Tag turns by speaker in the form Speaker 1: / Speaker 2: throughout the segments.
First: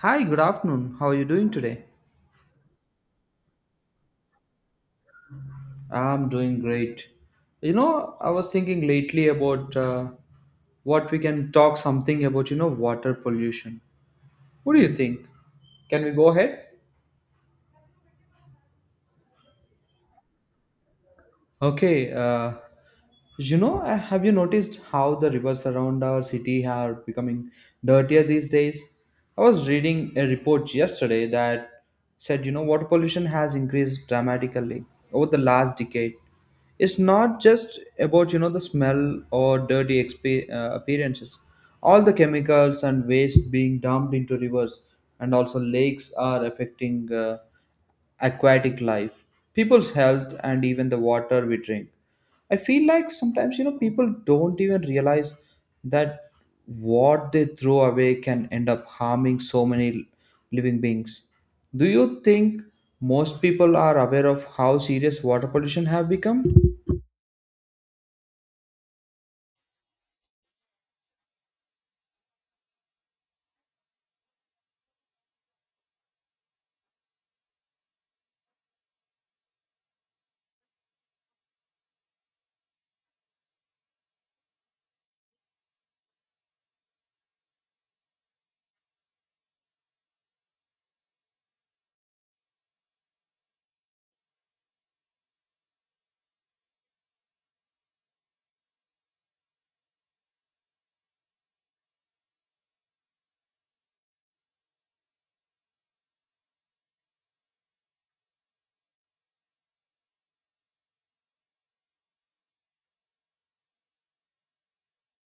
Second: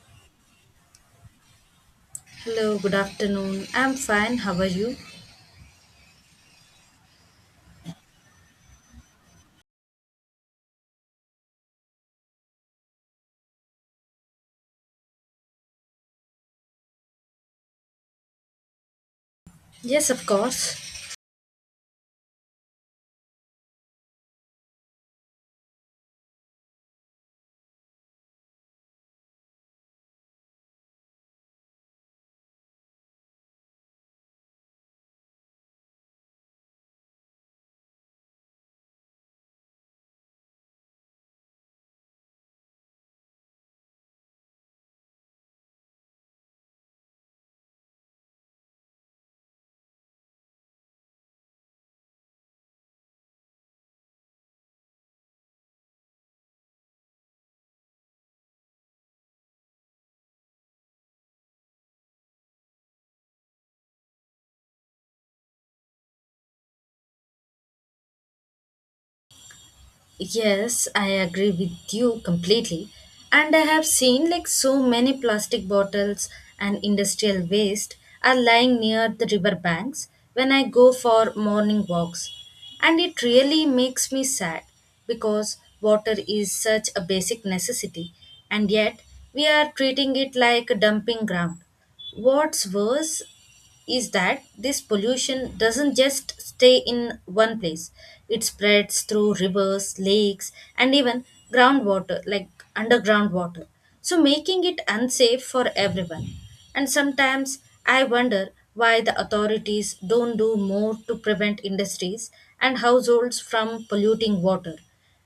Speaker 1: Hi, good afternoon. How are you doing today?
Speaker 2: Hello, good afternoon. I'm fine. How are you?
Speaker 1: I'm doing great. I was thinking lately about what we can talk something about, you know, water pollution. What do you think? Can we go ahead?
Speaker 2: Yes, of course.
Speaker 1: Okay, have you noticed how the rivers around our city are becoming dirtier these days? I was reading a report yesterday that said, you know, water pollution has increased dramatically over the last decade. It's not just about, you know, the smell or dirty appearances. All the chemicals and waste being dumped into rivers and also lakes are affecting aquatic life, people's health, and even the water we drink. I feel like sometimes, you know, people don't even realize that what they throw away can end up harming so many living beings. Do you think most people are aware of how serious water pollution have become?
Speaker 2: Yes, I agree with you completely. And I have seen like so many plastic bottles and industrial waste are lying near the river banks when I go for morning walks. And it really makes me sad because water is such a basic necessity and yet we are treating it like a dumping ground. What's worse is that this pollution doesn't just stay in one place. It spreads through rivers, lakes, and even groundwater, like underground water. So, making it unsafe for everyone. And sometimes I wonder why the authorities don't do more to prevent industries and households from polluting water.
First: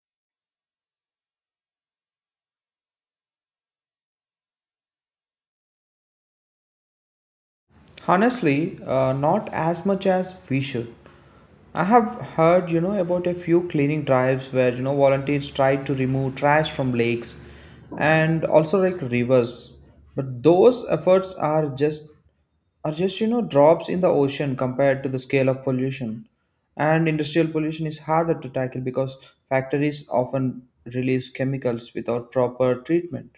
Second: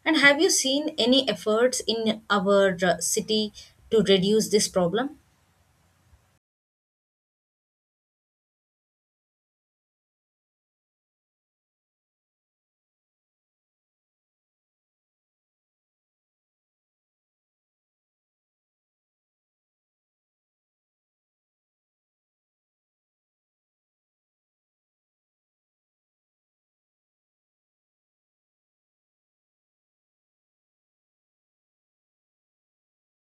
Speaker 2: And have you seen any efforts in our city to reduce this problem?
Speaker 1: Honestly, not as much as we should. I have heard, you know, about a few cleaning drives where, you know, volunteers tried to remove trash from lakes and also like rivers. But those efforts are just, you know, drops in the ocean compared to the scale of pollution. And industrial pollution is harder to tackle because factories often release chemicals without proper treatment.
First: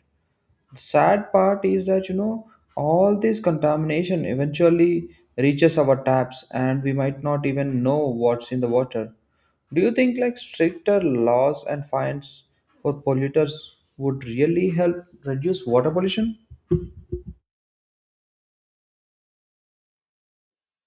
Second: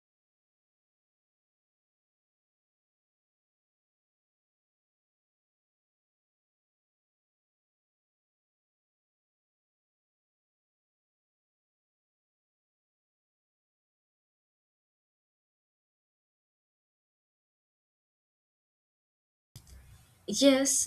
Speaker 1: The sad part is that, you know, all this contamination eventually reaches our taps and we might not even know what's in the water. Do you think like stricter laws and fines for polluters would really help reduce water pollution?
Speaker 2: Yes,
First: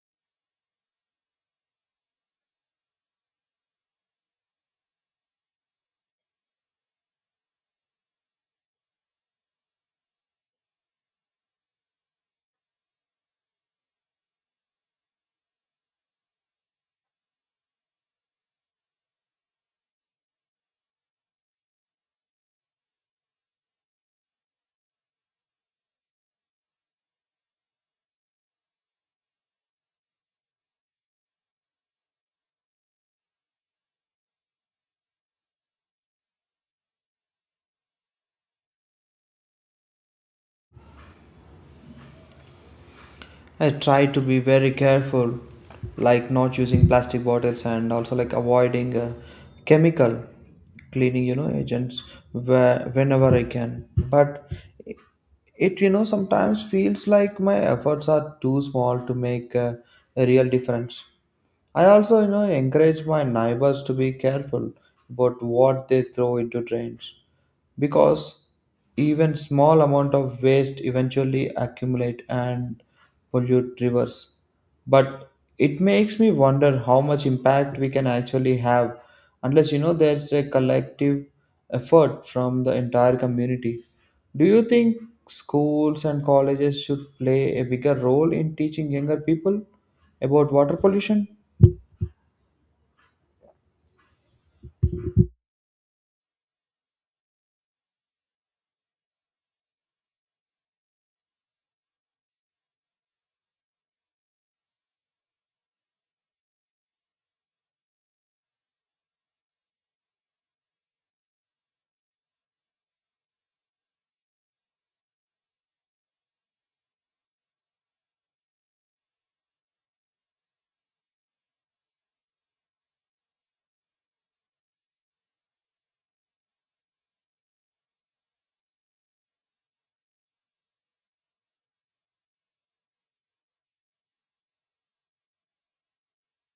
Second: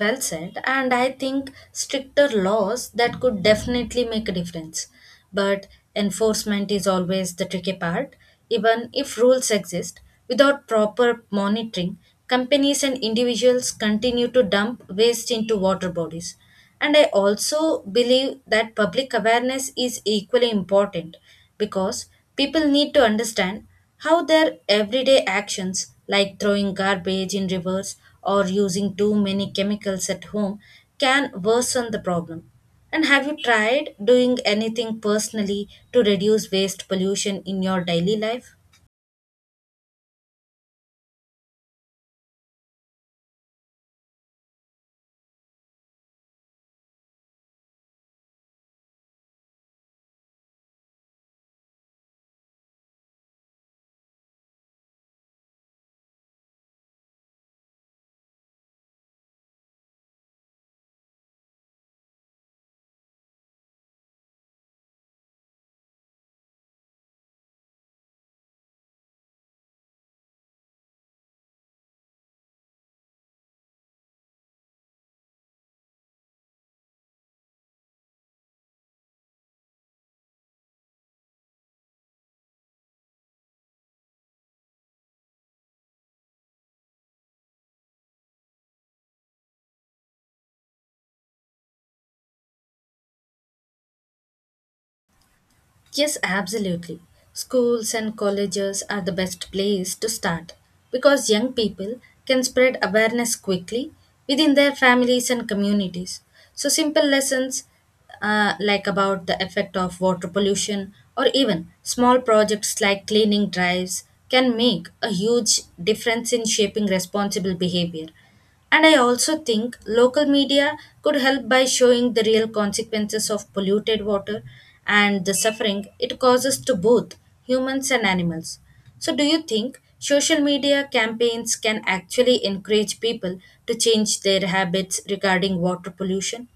Speaker 2: well said. And I think stricter laws that could definitely make a difference. But enforcement is always the tricky part. Even if rules exist, without proper monitoring, companies and individuals continue to dump waste into water bodies. And I also believe that public awareness is equally important because people need to understand how their everyday actions, like throwing garbage in rivers or using too many chemicals at home, can worsen the problem. And have you tried doing anything personally to reduce waste pollution in your daily life?
Speaker 1: I try to be very careful, like not using plastic bottles and also like avoiding chemical cleaning, you know, agents whenever I can. But it, you know, sometimes feels like my efforts are too small to make a real difference. I also, you know, encourage my neighbors to be careful about what they throw into drains because even small amount of waste eventually accumulate and pollute rivers, but it makes me wonder how much impact we can actually have unless you know there's a collective effort from the entire community. Do you think schools and colleges should play a bigger role in teaching younger people about water pollution?
Speaker 2: Yes, absolutely. Schools and colleges are the best place to start because young people can spread awareness quickly within their families and communities. So, simple lessons like about the effect of water pollution or even small projects like cleaning drives can make a huge difference in shaping responsible behavior. And I also think local media could help by showing the real consequences of polluted water and the suffering it causes to both humans and animals. So, do you think social media campaigns can actually encourage people to change their habits regarding water pollution?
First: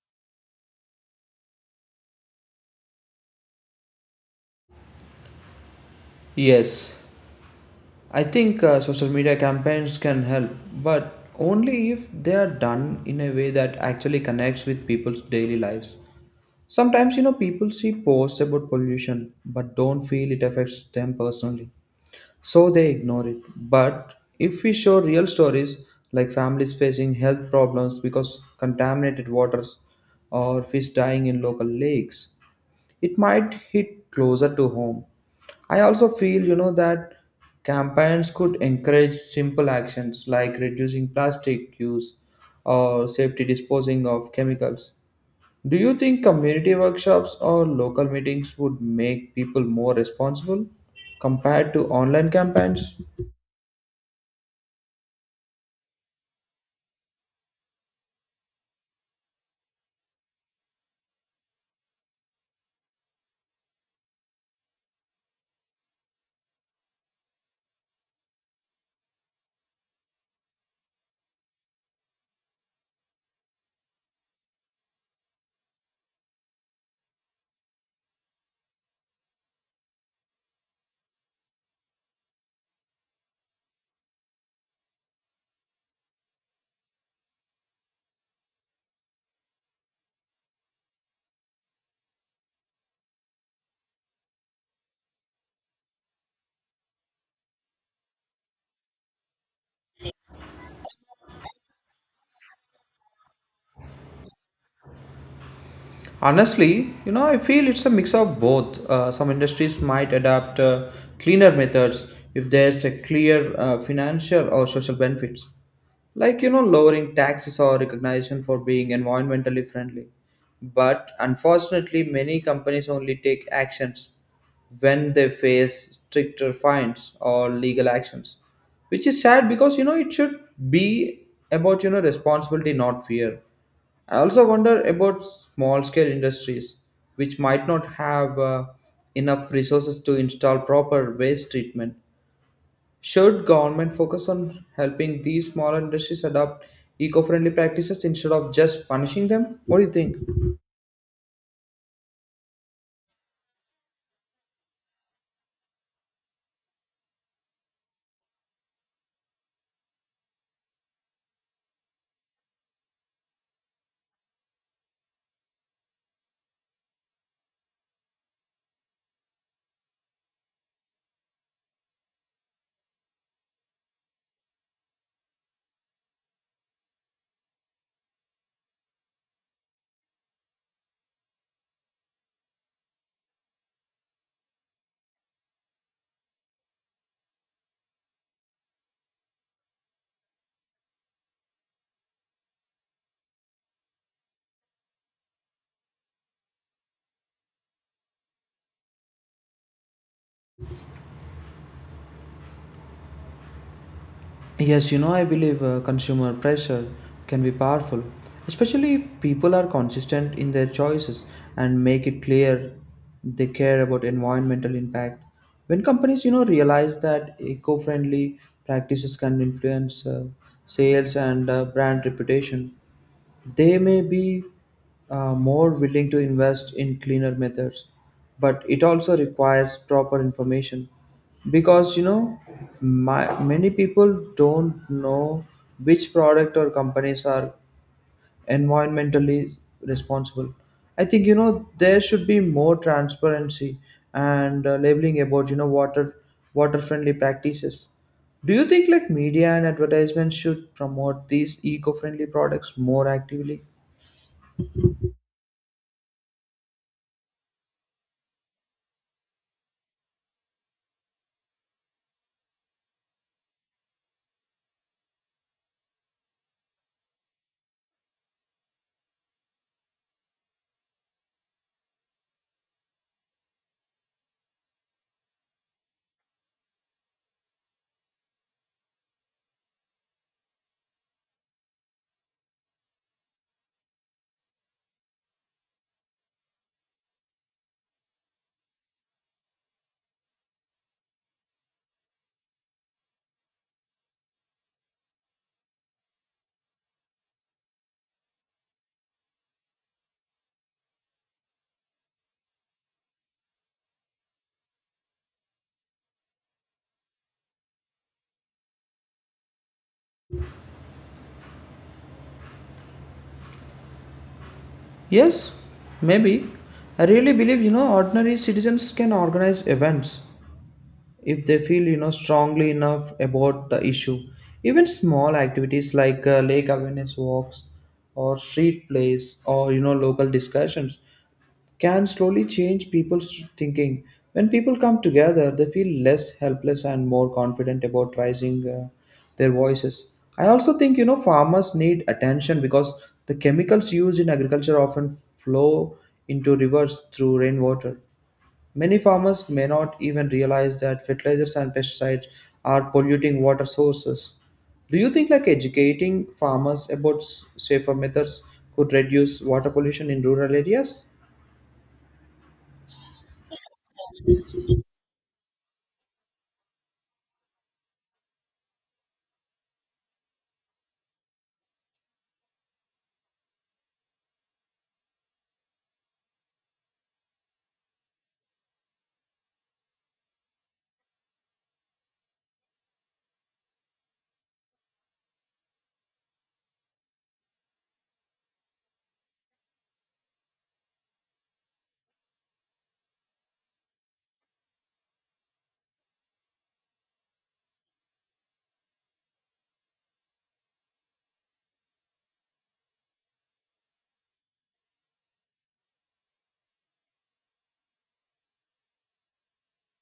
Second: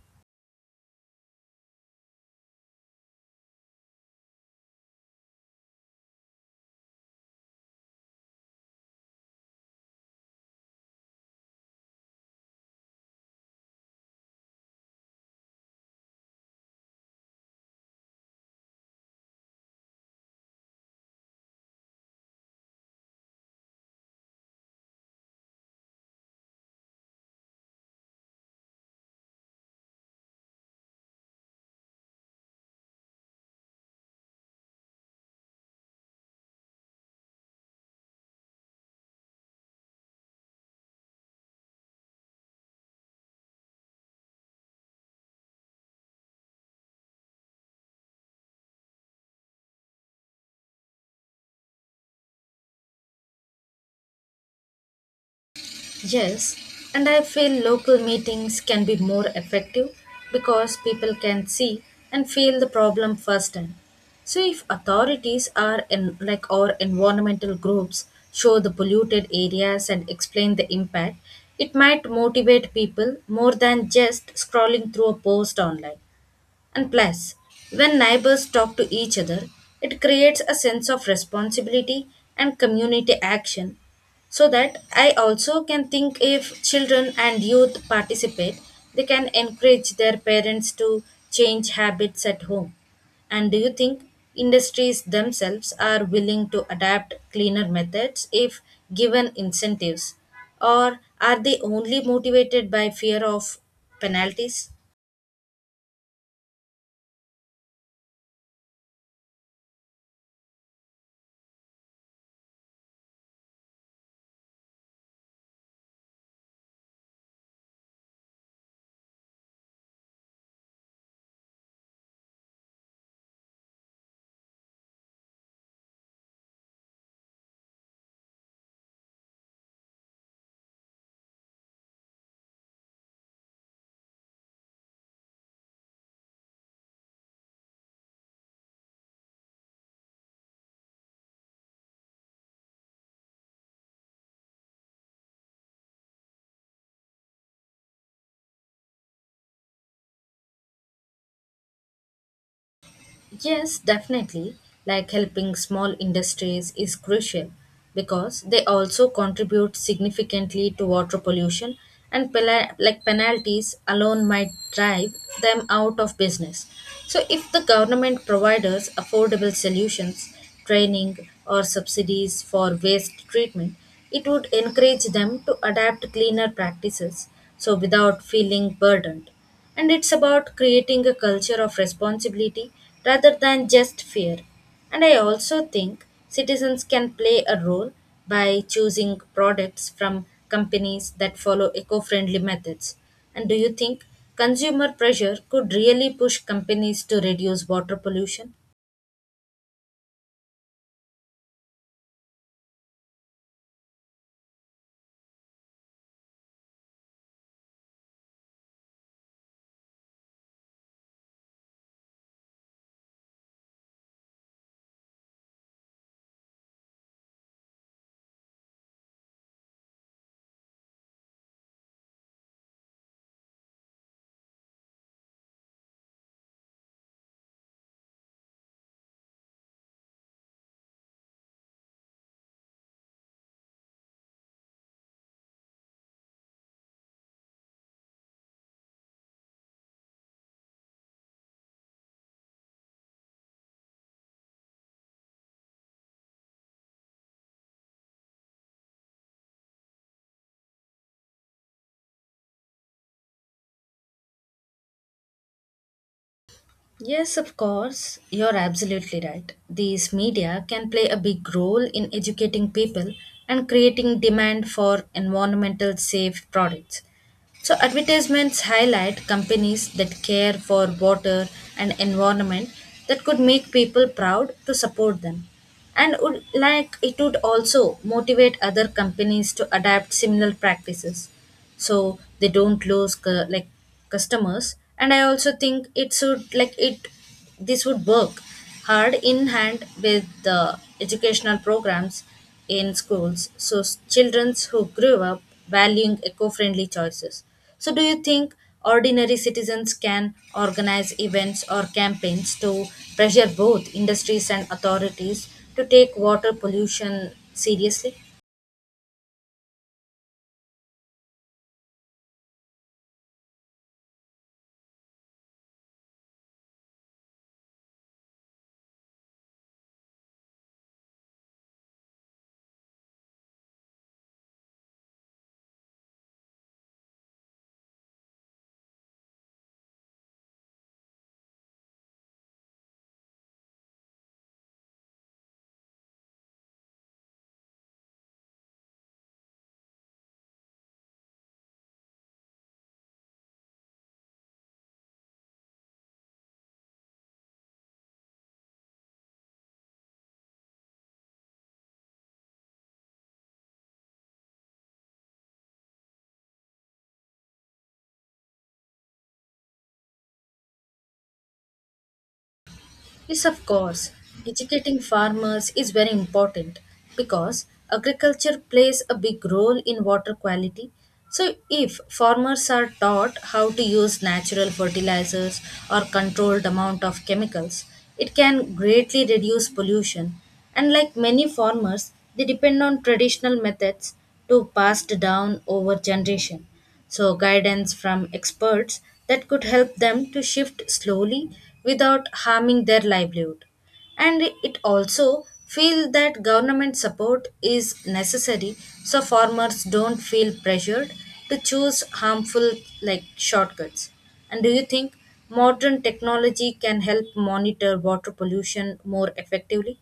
Speaker 1: Yes, I think social media campaigns can help, but only if they are done in a way that actually connects with people's daily lives. Sometimes, you know, people see posts about pollution but don't feel it affects them personally, so they ignore it. But if we show real stories like families facing health problems because contaminated waters or fish dying in local lakes, it might hit closer to home. I also feel, you know, that campaigns could encourage simple actions like reducing plastic use or safety disposing of chemicals. Do you think community workshops or local meetings would make people more responsible compared to online campaigns?
Speaker 2: Yes, and I feel local meetings can be more effective because people can see and feel the problem firsthand. So if authorities are in like or environmental groups show the polluted areas and explain the impact, it might motivate people more than just scrolling through a post online. And plus, when neighbors talk to each other, it creates a sense of responsibility and community action. So that I also can think if children and youth participate, they can encourage their parents to change habits at home. And do you think industries themselves are willing to adapt cleaner methods if given incentives? Or are they only motivated by fear of penalties?
Speaker 1: Honestly, you know, I feel it's a mix of both. Some industries might adapt cleaner methods if there's a clear financial or social benefits, like you know, lowering taxes or recognition for being environmentally friendly. But unfortunately, many companies only take actions when they face stricter fines or legal actions, which is sad because you know it should be about you know responsibility, not fear. I also wonder about small scale industries which might not have enough resources to install proper waste treatment. Should government focus on helping these smaller industries adopt eco-friendly practices instead of just punishing them? What do you think?
Speaker 2: Yes, definitely. Like helping small industries is crucial because they also contribute significantly to water pollution and like penalties alone might drive them out of business. So if the government provides affordable solutions, training or subsidies for waste treatment, it would encourage them to adapt cleaner practices so without feeling burdened. And it's about creating a culture of responsibility rather than just fear. And I also think citizens can play a role by choosing products from companies that follow eco friendly methods. And do you think consumer pressure could really push companies to reduce water pollution?
Speaker 1: Yes, you know, I believe consumer pressure can be powerful, especially if people are consistent in their choices and make it clear they care about environmental impact. When companies, you know, realize that eco-friendly practices can influence sales and brand reputation, they may be more willing to invest in cleaner methods, but it also requires proper information because you know many people don't know which product or companies are environmentally responsible. I think you know there should be more transparency and labeling about you know water friendly practices. Do you think like media and advertisements should promote these eco-friendly products more actively?
Speaker 2: Yes, of course. You're absolutely right. These media can play a big role in educating people and creating demand for environmental safe products. So, advertisements highlight companies that care for water and environment that could make people proud to support them. And would, like it would also motivate other companies to adapt similar practices so they don't lose like customers, and I also think it should like it, this would work hard in hand with the educational programs in schools, so children who grew up valuing eco-friendly choices. So do you think ordinary citizens can organize events or campaigns to pressure both industries and authorities to take water pollution seriously?
Speaker 1: Yes, maybe. I really believe, you know, ordinary citizens can organize events if they feel, you know, strongly enough about the issue. Even small activities like lake awareness walks or street plays or, you know, local discussions can slowly change people's thinking. When people come together, they feel less helpless and more confident about raising their voices. I also think you know farmers need attention because the chemicals used in agriculture often flow into rivers through rainwater. Many farmers may not even realize that fertilizers and pesticides are polluting water sources. Do you think like educating farmers about safer methods could reduce water pollution in rural areas?
Speaker 2: Yes, of course. Educating farmers is very important because agriculture plays a big role in water quality. So, if farmers are taught how to use natural fertilizers or controlled amount of chemicals, it can greatly reduce pollution. And like many farmers, they depend on traditional methods to passed down over generation. So, guidance from experts that could help them to shift slowly without harming their livelihood. And it also feel that government support is necessary so farmers don't feel pressured to choose harmful like shortcuts. And do you think modern technology can help monitor water pollution more effectively?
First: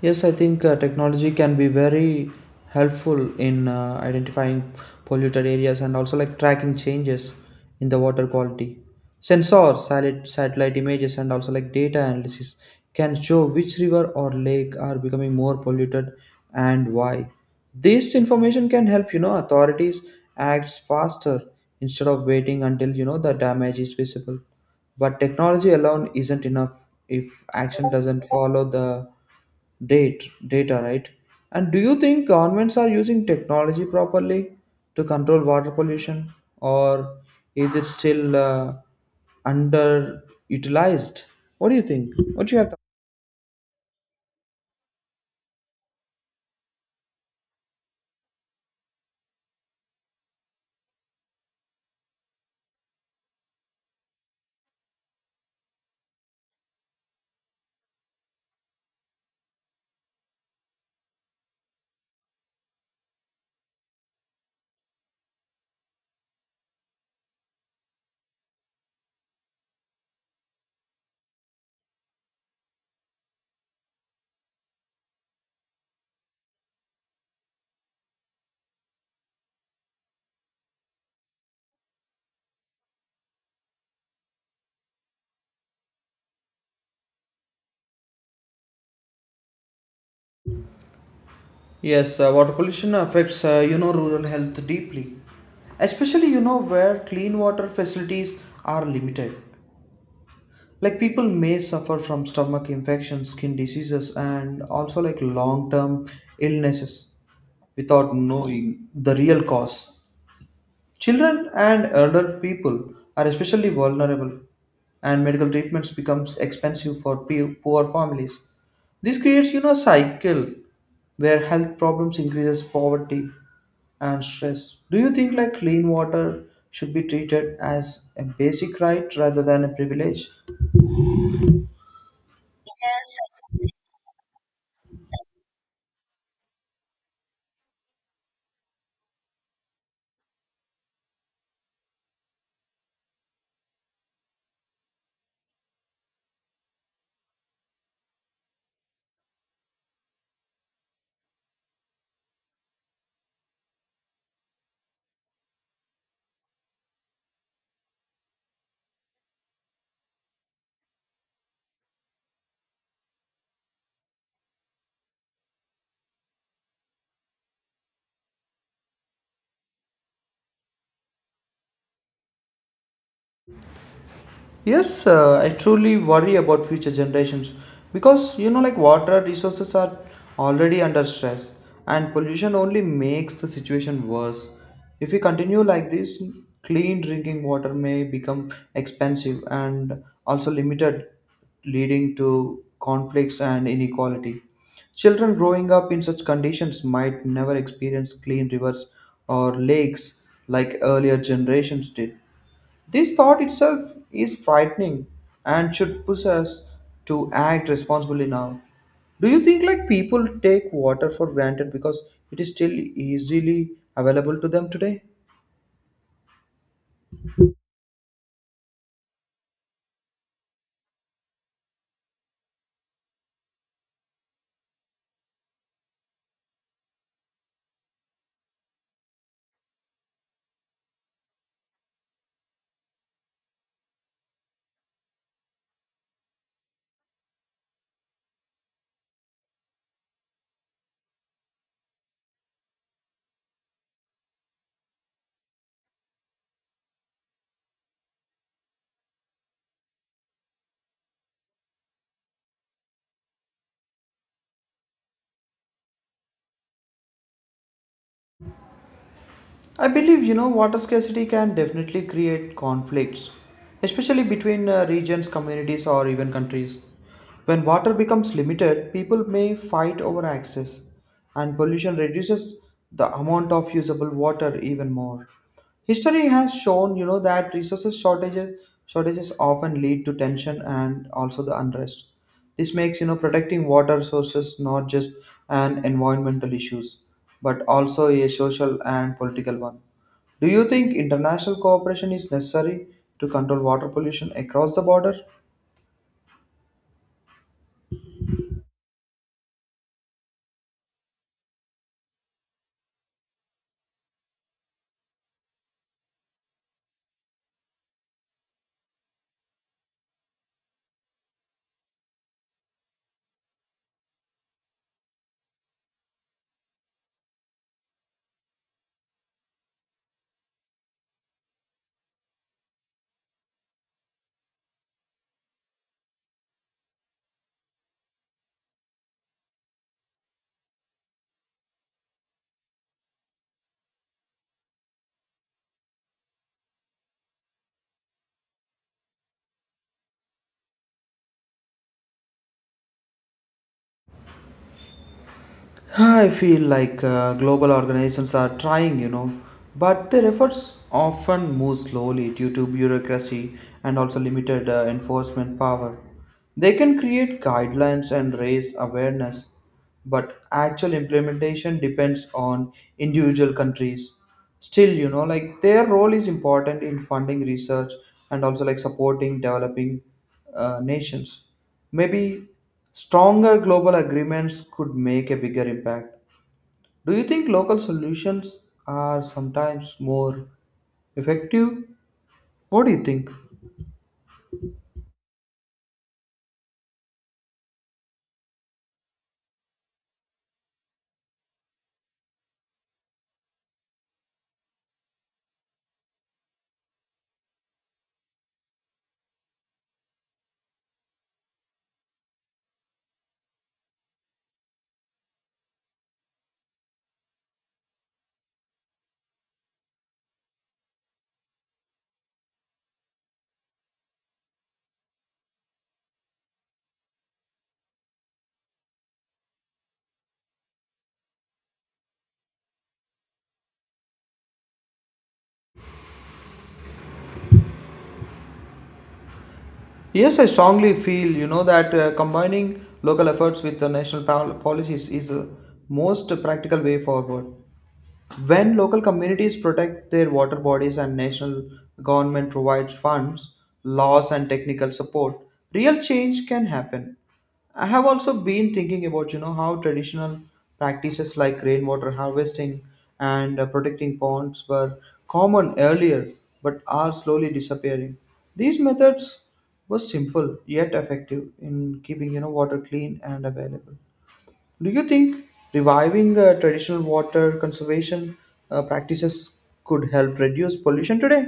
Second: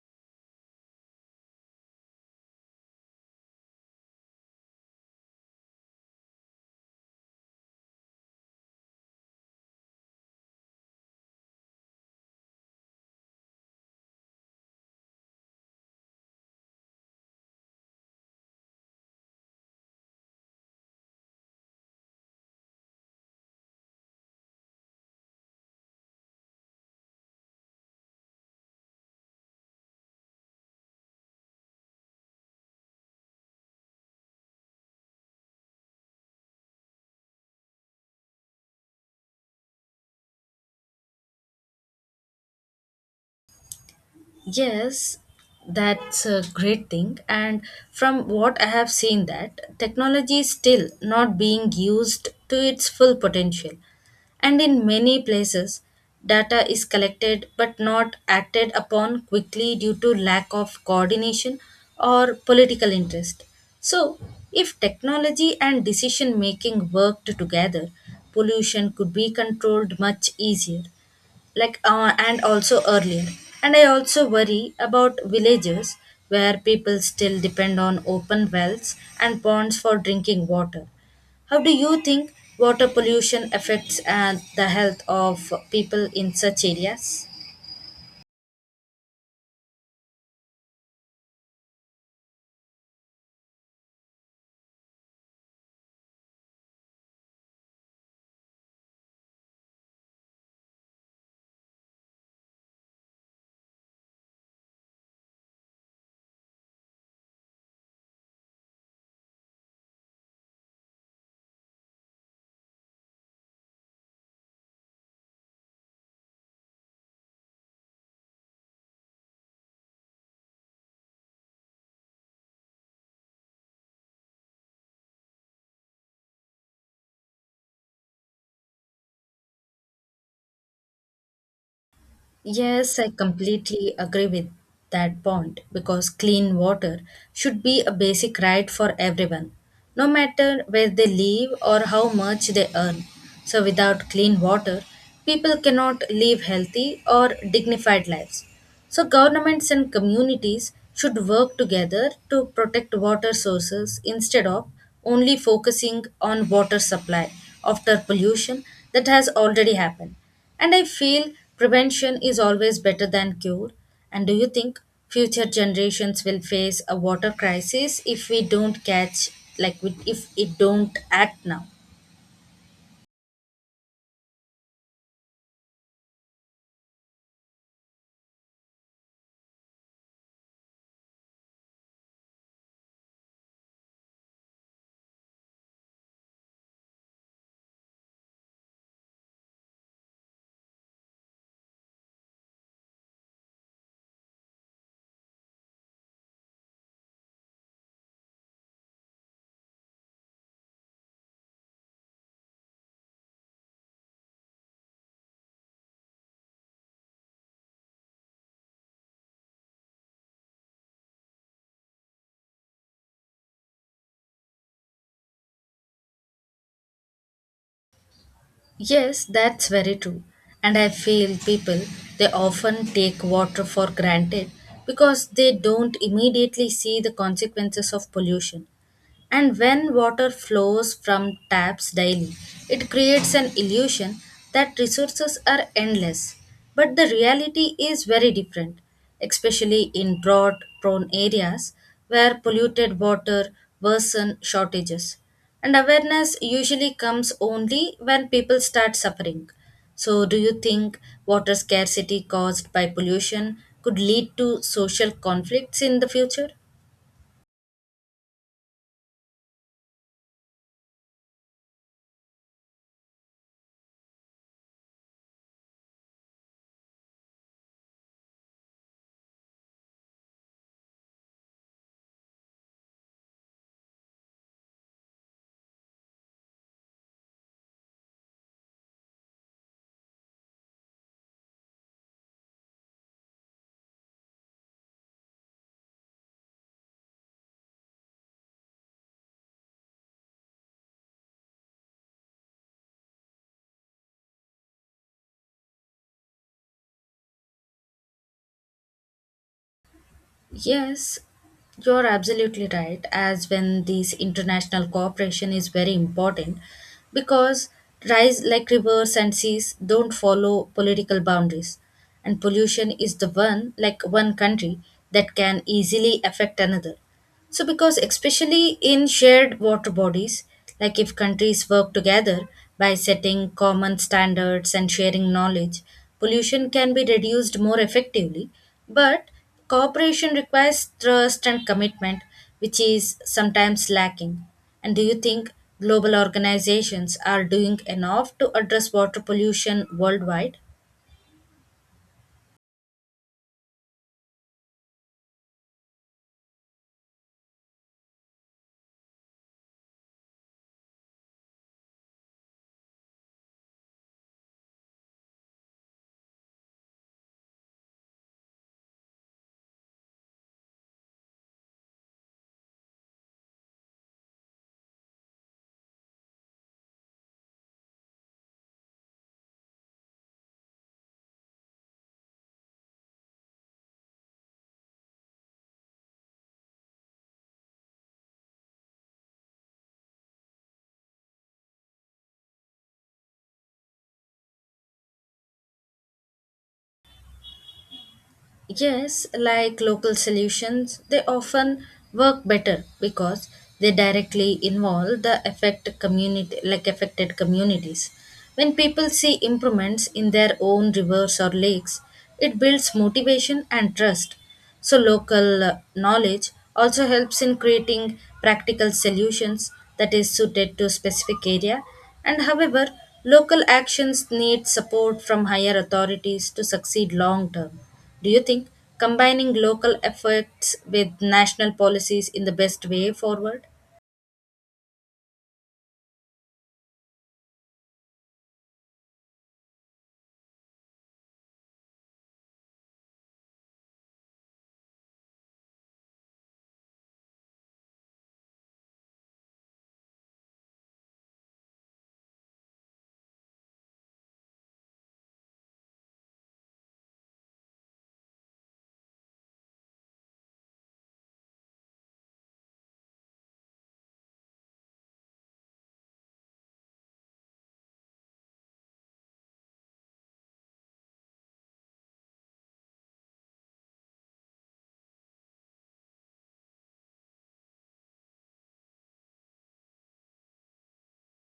Speaker 1: Yes, I think technology can be very helpful in identifying polluted areas and also like tracking changes in the water quality. Sensors, satellite images, and also like data analysis can show which river or lake are becoming more polluted and why. This information can help you know authorities act faster instead of waiting until you know the damage is visible. But technology alone isn't enough if action doesn't follow the data, right? And do you think governments are using technology properly to control water pollution, or is it still underutilized? What do you think? What do you have? To-
Speaker 2: Yes, that's a great thing. And from what I have seen, that technology is still not being used to its full potential. And in many places, data is collected but not acted upon quickly due to lack of coordination or political interest. So, if technology and decision making worked together, pollution could be controlled much easier, and also earlier. And I also worry about villages where people still depend on open wells and ponds for drinking water. How do you think water pollution affects the health of people in such areas?
Speaker 1: yes, water pollution affects you know rural health deeply, especially you know where clean water facilities are limited. Like people may suffer from stomach infections, skin diseases, and also like long term illnesses without knowing the real cause. Children and elder people are especially vulnerable, and medical treatments becomes expensive for poor families. This creates you know a cycle where health problems increases poverty and stress. Do you think like clean water should be treated as a basic right rather than a privilege?
Speaker 2: Yes, I completely agree with that point because clean water should be a basic right for everyone, no matter where they live or how much they earn. So, without clean water, people cannot live healthy or dignified lives. So, governments and communities should work together to protect water sources instead of only focusing on water supply after pollution that has already happened. And I feel prevention is always better than cure. And do you think future generations will face a water crisis if we don't catch, like, if it don't act now?
Speaker 1: Yes, I truly worry about future generations because you know, like water resources are already under stress, and pollution only makes the situation worse. If we continue like this, clean drinking water may become expensive and also limited, leading to conflicts and inequality. Children growing up in such conditions might never experience clean rivers or lakes like earlier generations did. This thought itself is frightening and should push us to act responsibly now. Do you think like people take water for granted because it is still easily available to them today?
Speaker 2: Yes, that's very true. And I feel people, they often take water for granted because they don't immediately see the consequences of pollution. And when water flows from taps daily, it creates an illusion that resources are endless. But the reality is very different, especially in drought prone areas where polluted water worsen shortages. And awareness usually comes only when people start suffering. So, do you think water scarcity caused by pollution could lead to social conflicts in the future?
Speaker 1: I believe you know water scarcity can definitely create conflicts, especially between regions, communities, or even countries. When water becomes limited, people may fight over access, and pollution reduces the amount of usable water even more. History has shown you know that resources shortages often lead to tension and also the unrest. This makes you know protecting water sources not just an environmental issues, but also a social and political one. Do you think international cooperation is necessary to control water pollution across the border?
Speaker 2: Yes, you're absolutely right. As when this international cooperation is very important because rise like rivers and seas don't follow political boundaries, and pollution is the one like one country that can easily affect another. So, because especially in shared water bodies, like if countries work together by setting common standards and sharing knowledge, pollution can be reduced more effectively. But cooperation requires trust and commitment, which is sometimes lacking. And do you think global organizations are doing enough to address water pollution worldwide?
Speaker 1: Huh, I feel like global organizations are trying, you know, but their efforts often move slowly due to bureaucracy and also limited enforcement power. They can create guidelines and raise awareness, but actual implementation depends on individual countries. Still, you know, like their role is important in funding research and also like supporting developing nations. Maybe stronger global agreements could make a bigger impact. Do you think local solutions are sometimes more effective? What do you think?
Speaker 2: Yes, like local solutions, they often work better because they directly involve the affect community like affected communities. When people see improvements in their own rivers or lakes, it builds motivation and trust. So, local knowledge also helps in creating practical solutions that is suited to specific area. And however, local actions need support from higher authorities to succeed long term. Do you think combining local efforts with national policies in the best way forward?
Speaker 1: Yes, I strongly feel you know that combining local efforts with the national policies is the most practical way forward. When local communities protect their water bodies and national government provides funds, laws, and technical support, real change can happen. I have also been thinking about you know how traditional practices like rainwater harvesting and protecting ponds were common earlier but are slowly disappearing. These methods were simple yet effective in keeping you know water clean and available. Do you think reviving traditional water conservation practices could help reduce pollution today?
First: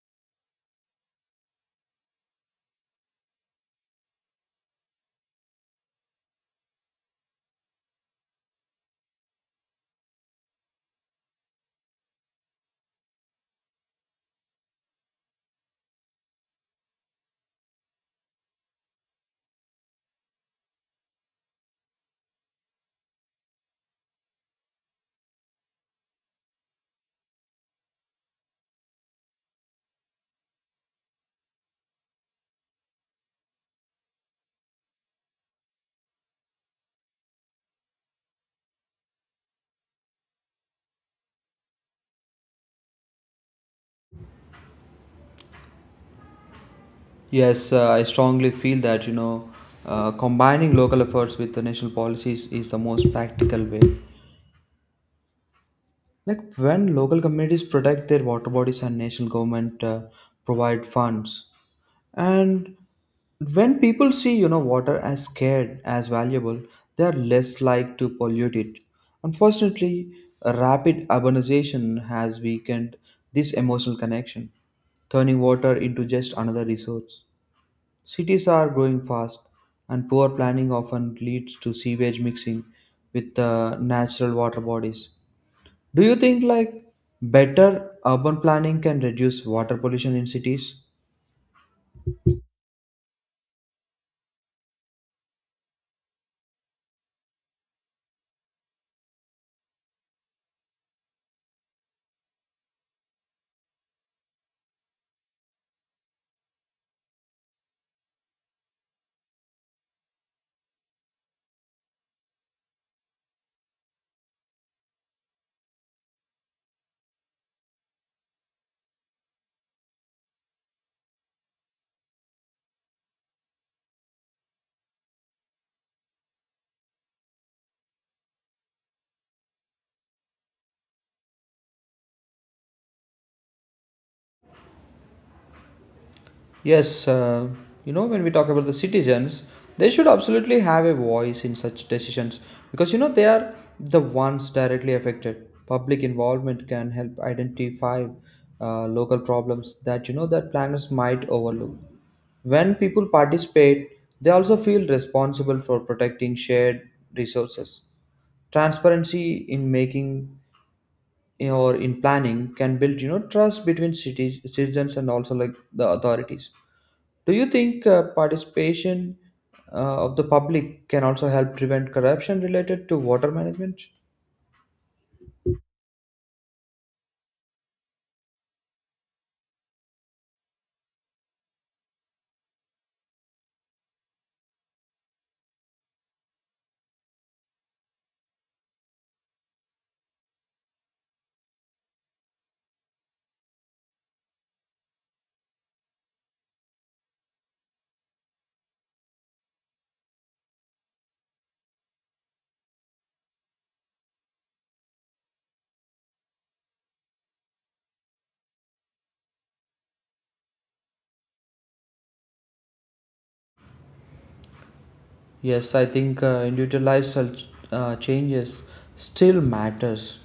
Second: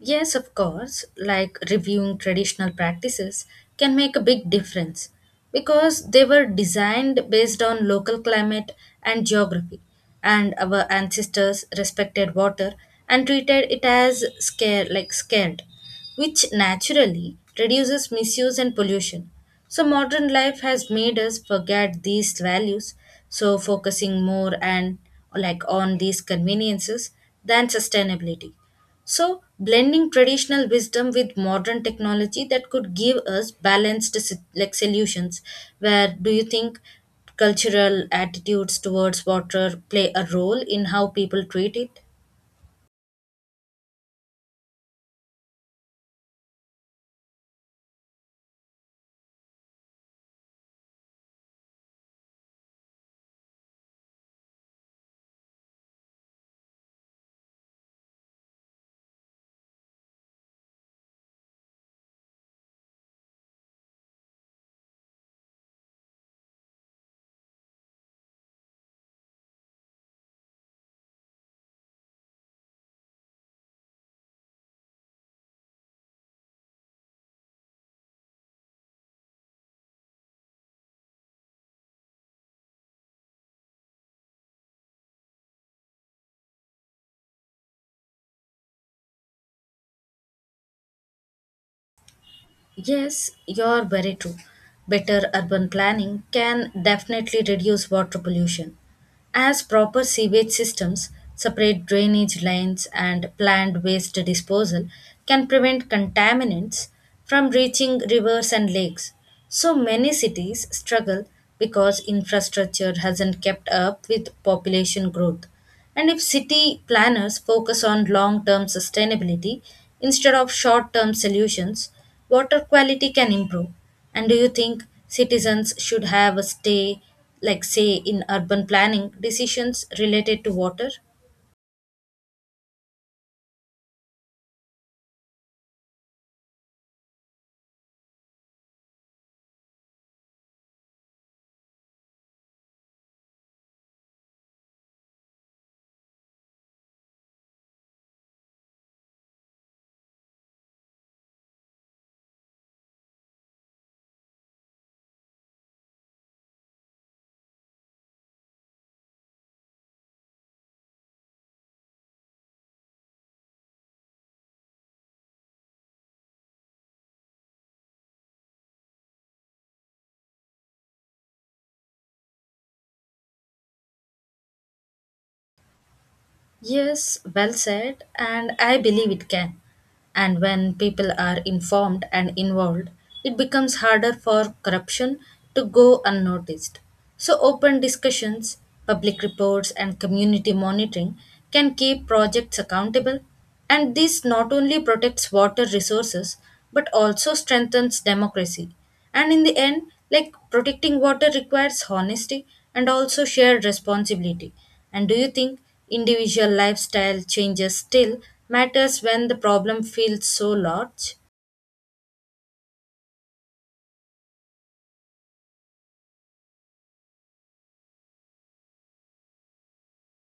Speaker 2: Yes, of course, like reviewing traditional practices can make a big difference because they were designed based on local climate and geography, and our ancestors respected water and treated it as scare like scared, which naturally reduces misuse and pollution. So modern life has made us forget these values, so focusing more and like on these conveniences than sustainability. So, blending traditional wisdom with modern technology that could give us balanced like solutions. Where do you think cultural attitudes towards water play a role in how people treat it?
Speaker 1: Yes, I strongly feel that you know combining local efforts with the national policies is the most practical way. Like when local communities protect their water bodies and national government provide funds, and when people see, you know, water as scared as valuable, they are less likely to pollute it. Unfortunately, rapid urbanization has weakened this emotional connection, turning water into just another resource. Cities are growing fast, and poor planning often leads to sewage mixing with natural water bodies. Do you think like better urban planning can reduce water pollution in cities?
Speaker 2: Yes, you're very true. Better urban planning can definitely reduce water pollution. As proper sewage systems, separate drainage lines, and planned waste disposal can prevent contaminants from reaching rivers and lakes. So many cities struggle because infrastructure hasn't kept up with population growth. And if city planners focus on long term sustainability instead of short term solutions, water quality can improve. And do you think citizens should have a stay, like say in urban planning, decisions related to water?
Speaker 1: Yes, you know, when we talk about the citizens, they should absolutely have a voice in such decisions because you know they are the ones directly affected. Public involvement can help identify local problems that you know that planners might overlook. When people participate, they also feel responsible for protecting shared resources. Transparency in making or in planning can build trust between cities, citizens, and also like the authorities. Do you think participation of the public can also help prevent corruption related to water management?
Speaker 2: Yes, well said, and I believe it can. And when people are informed and involved, it becomes harder for corruption to go unnoticed. So, open discussions, public reports, and community monitoring can keep projects accountable, and this not only protects water resources but also strengthens democracy. And in the end, like protecting water requires honesty and also shared responsibility. And do you think individual lifestyle changes still matters when the problem feels so large?
Speaker 1: Yes, I think individual lifestyle changes still matters,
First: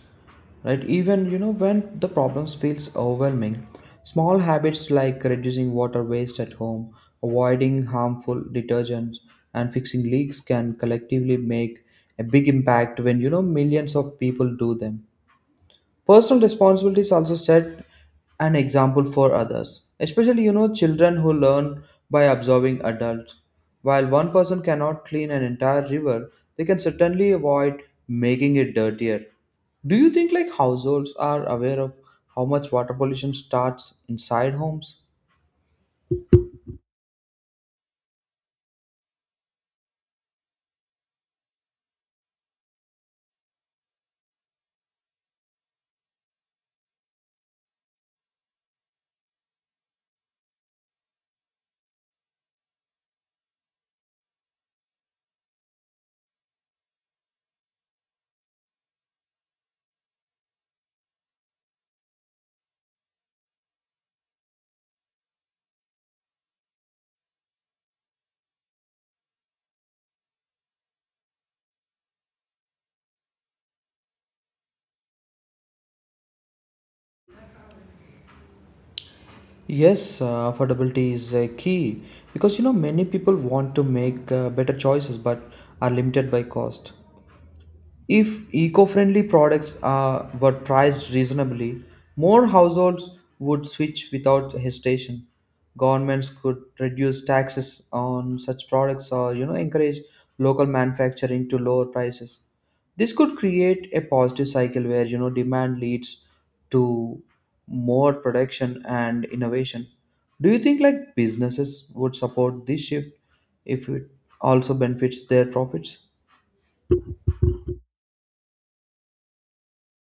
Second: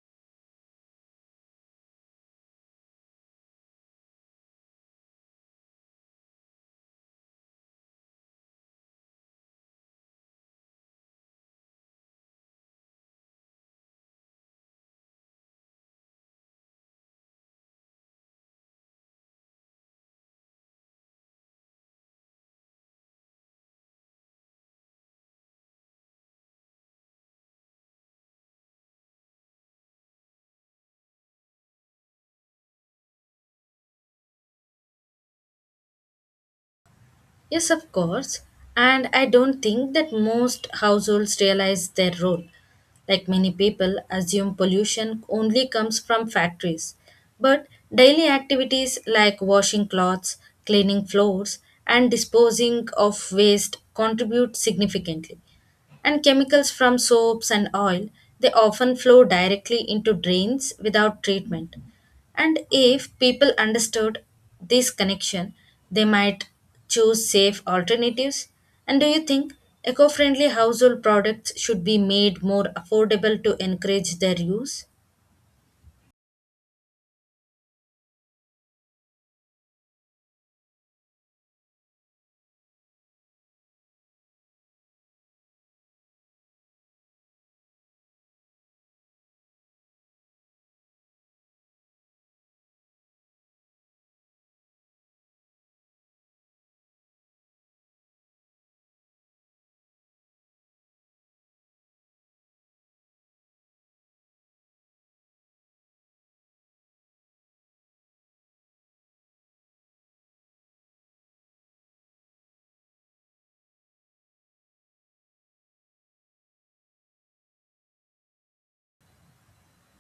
Speaker 1: right? Even when the problems feels overwhelming, small habits like reducing water waste at home, avoiding harmful detergents, and fixing leaks can collectively make a big impact when millions of people do them. Personal responsibilities also set an example for others, especially children who learn by observing adults. While one person cannot clean an entire river, they can certainly avoid making it dirtier. Do you think like households are aware of how much water pollution starts inside homes?
Speaker 2: Yes, of course. And I don't think that most households realize their role. Like many people assume pollution only comes from factories. But daily activities like washing clothes, cleaning floors, and disposing of waste contribute significantly, and chemicals from soaps and oil they often flow directly into drains without treatment. And if people understood this connection, they might choose safe alternatives. And do you think eco-friendly household products should be made more affordable to encourage their use?
Speaker 1: Yes, affordability is a key because many people want to make better choices but are limited by cost. If eco friendly products were priced reasonably, more households would switch without hesitation. Governments could reduce taxes on such products or encourage local manufacturing to lower prices. This could create a positive cycle where demand leads to more production and innovation. Do you think like businesses would support this shift if it also benefits their profits?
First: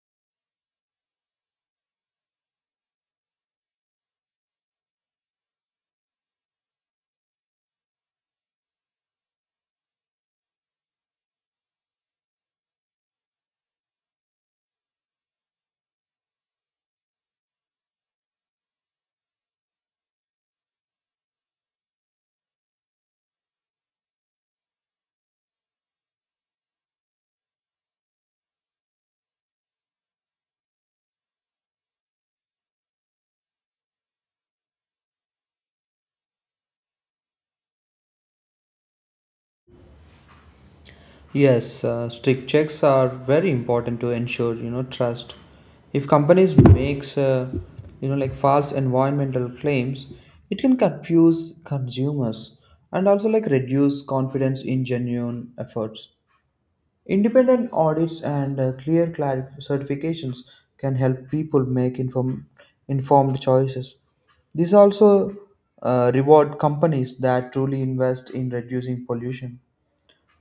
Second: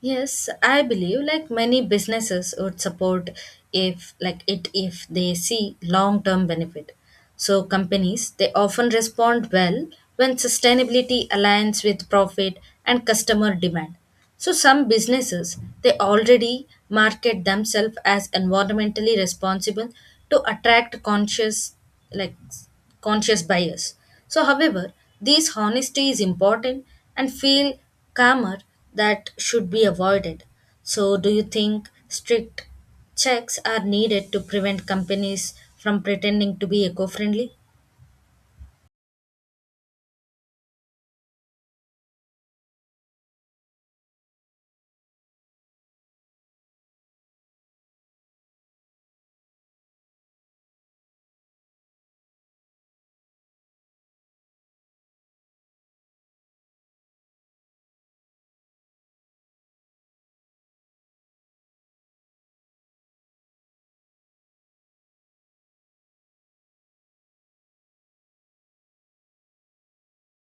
Speaker 2: Yes, I believe like many businesses would support if like it, if they see long-term benefit. So companies they often respond well when sustainability aligns with profit and customer demand. So some businesses they already market themselves as environmentally responsible to attract conscious like conscious bias. So, however, this honesty is important and feel calmer that should be avoided. So, do you think strict checks are needed to prevent companies from pretending to be eco friendly?
Speaker 1: Yes, strict checks are very important to ensure trust. If companies makes like false environmental claims, it can confuse consumers and also like reduce confidence in genuine efforts. Independent audits and certifications can help people make informed choices. This also reward companies that truly invest in reducing pollution.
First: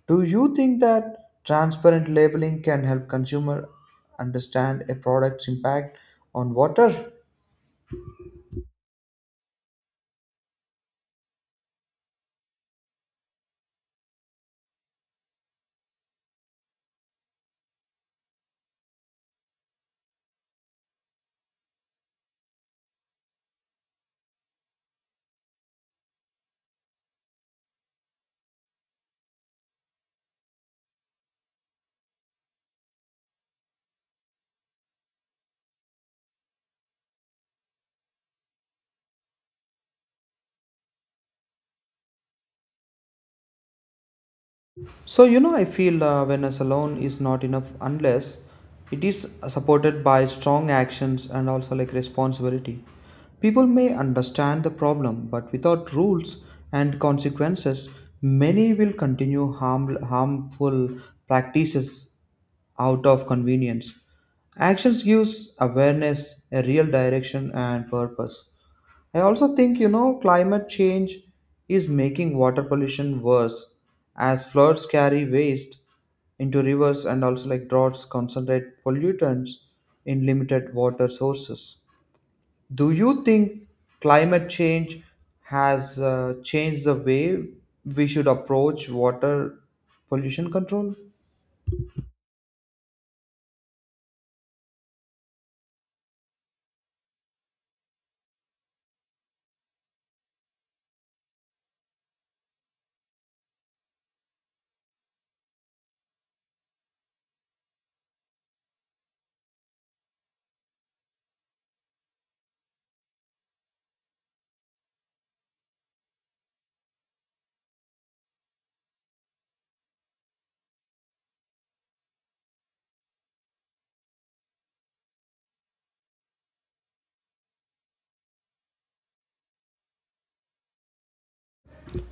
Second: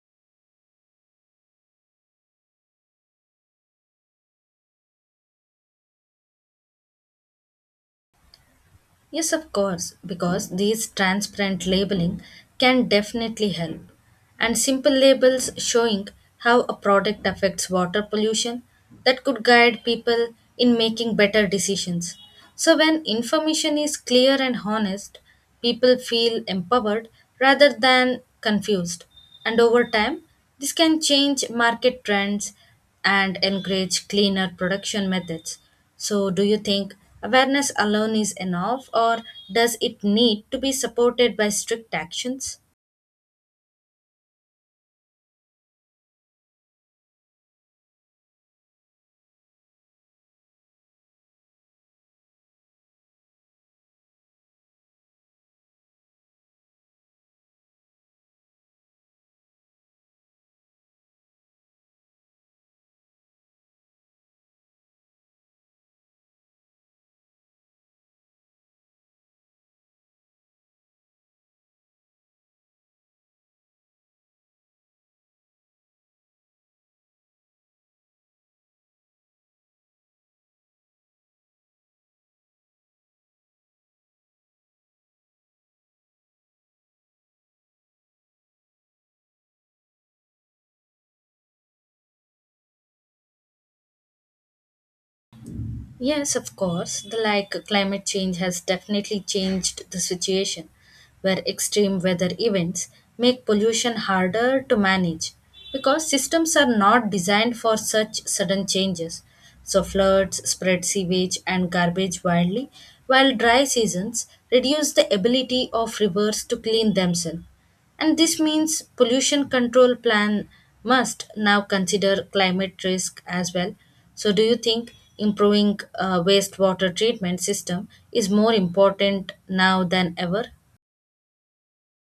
Speaker 1: Do you think that transparent labeling can help consumer understand a product's impact on water?
Speaker 2: Yes, of course, because these transparent labeling can definitely help. And simple labels showing how a product affects water pollution that could guide people in making better decisions. So, when information is clear and honest, people feel empowered rather than confused. And over time, this can change market trends and encourage cleaner production methods. So, do you think awareness alone is enough, or does it need to be supported by strict actions?
Speaker 1: So I feel awareness alone is not enough unless it is supported by strong actions and also like responsibility. People may understand the problem, but without rules and consequences, many will continue harmful practices out of convenience. Actions gives awareness, a real direction and purpose. I also think climate change is making water pollution worse as floods carry waste into rivers and also like droughts concentrate pollutants in limited water sources. Do you think climate change has changed the way we should approach water pollution control?
Speaker 2: Yes, of course. The like climate change has definitely changed the situation where extreme weather events make pollution harder to manage because systems are not designed for such sudden changes. So floods spread sewage and garbage widely, while dry seasons reduce the ability of rivers to clean themselves. And this means pollution control plan must now consider climate risk as well. So do you think improving wastewater treatment system is more important now than ever?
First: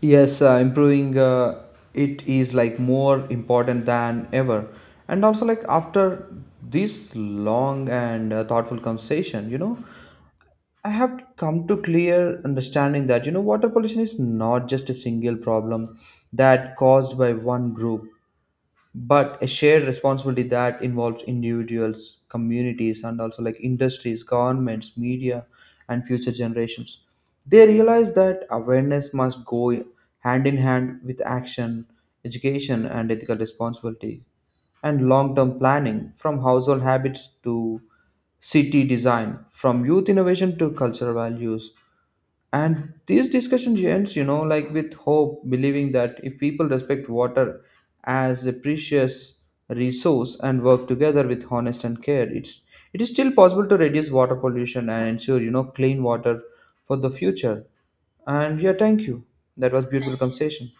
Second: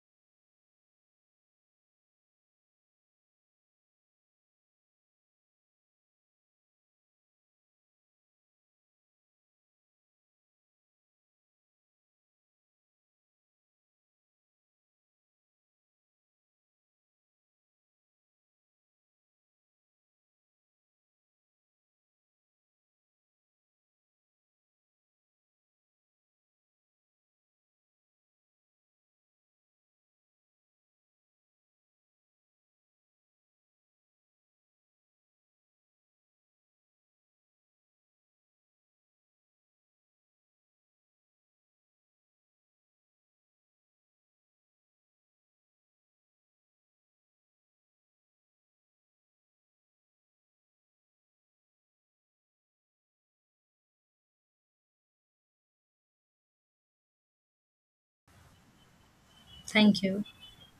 Speaker 1: Yes, improving it is like more important than ever. And also, like after this long and thoughtful conversation, I have come to clear understanding that water pollution is not just a single problem that caused by one group but a shared responsibility that involves individuals, communities, and also like industries, governments, media, and future generations. They realize that awareness must go hand in hand with action, education, and ethical responsibility, and long-term planning, from household habits to city design, from youth innovation to cultural values. And these discussions ends, like, with hope, believing that if people respect water as a precious resource and work together with honest and care, it is still possible to reduce water pollution and ensure clean water for the future. And yeah, thank you. That was
Speaker 2: Thank
Speaker 1: beautiful
Speaker 2: you.
Speaker 1: conversation.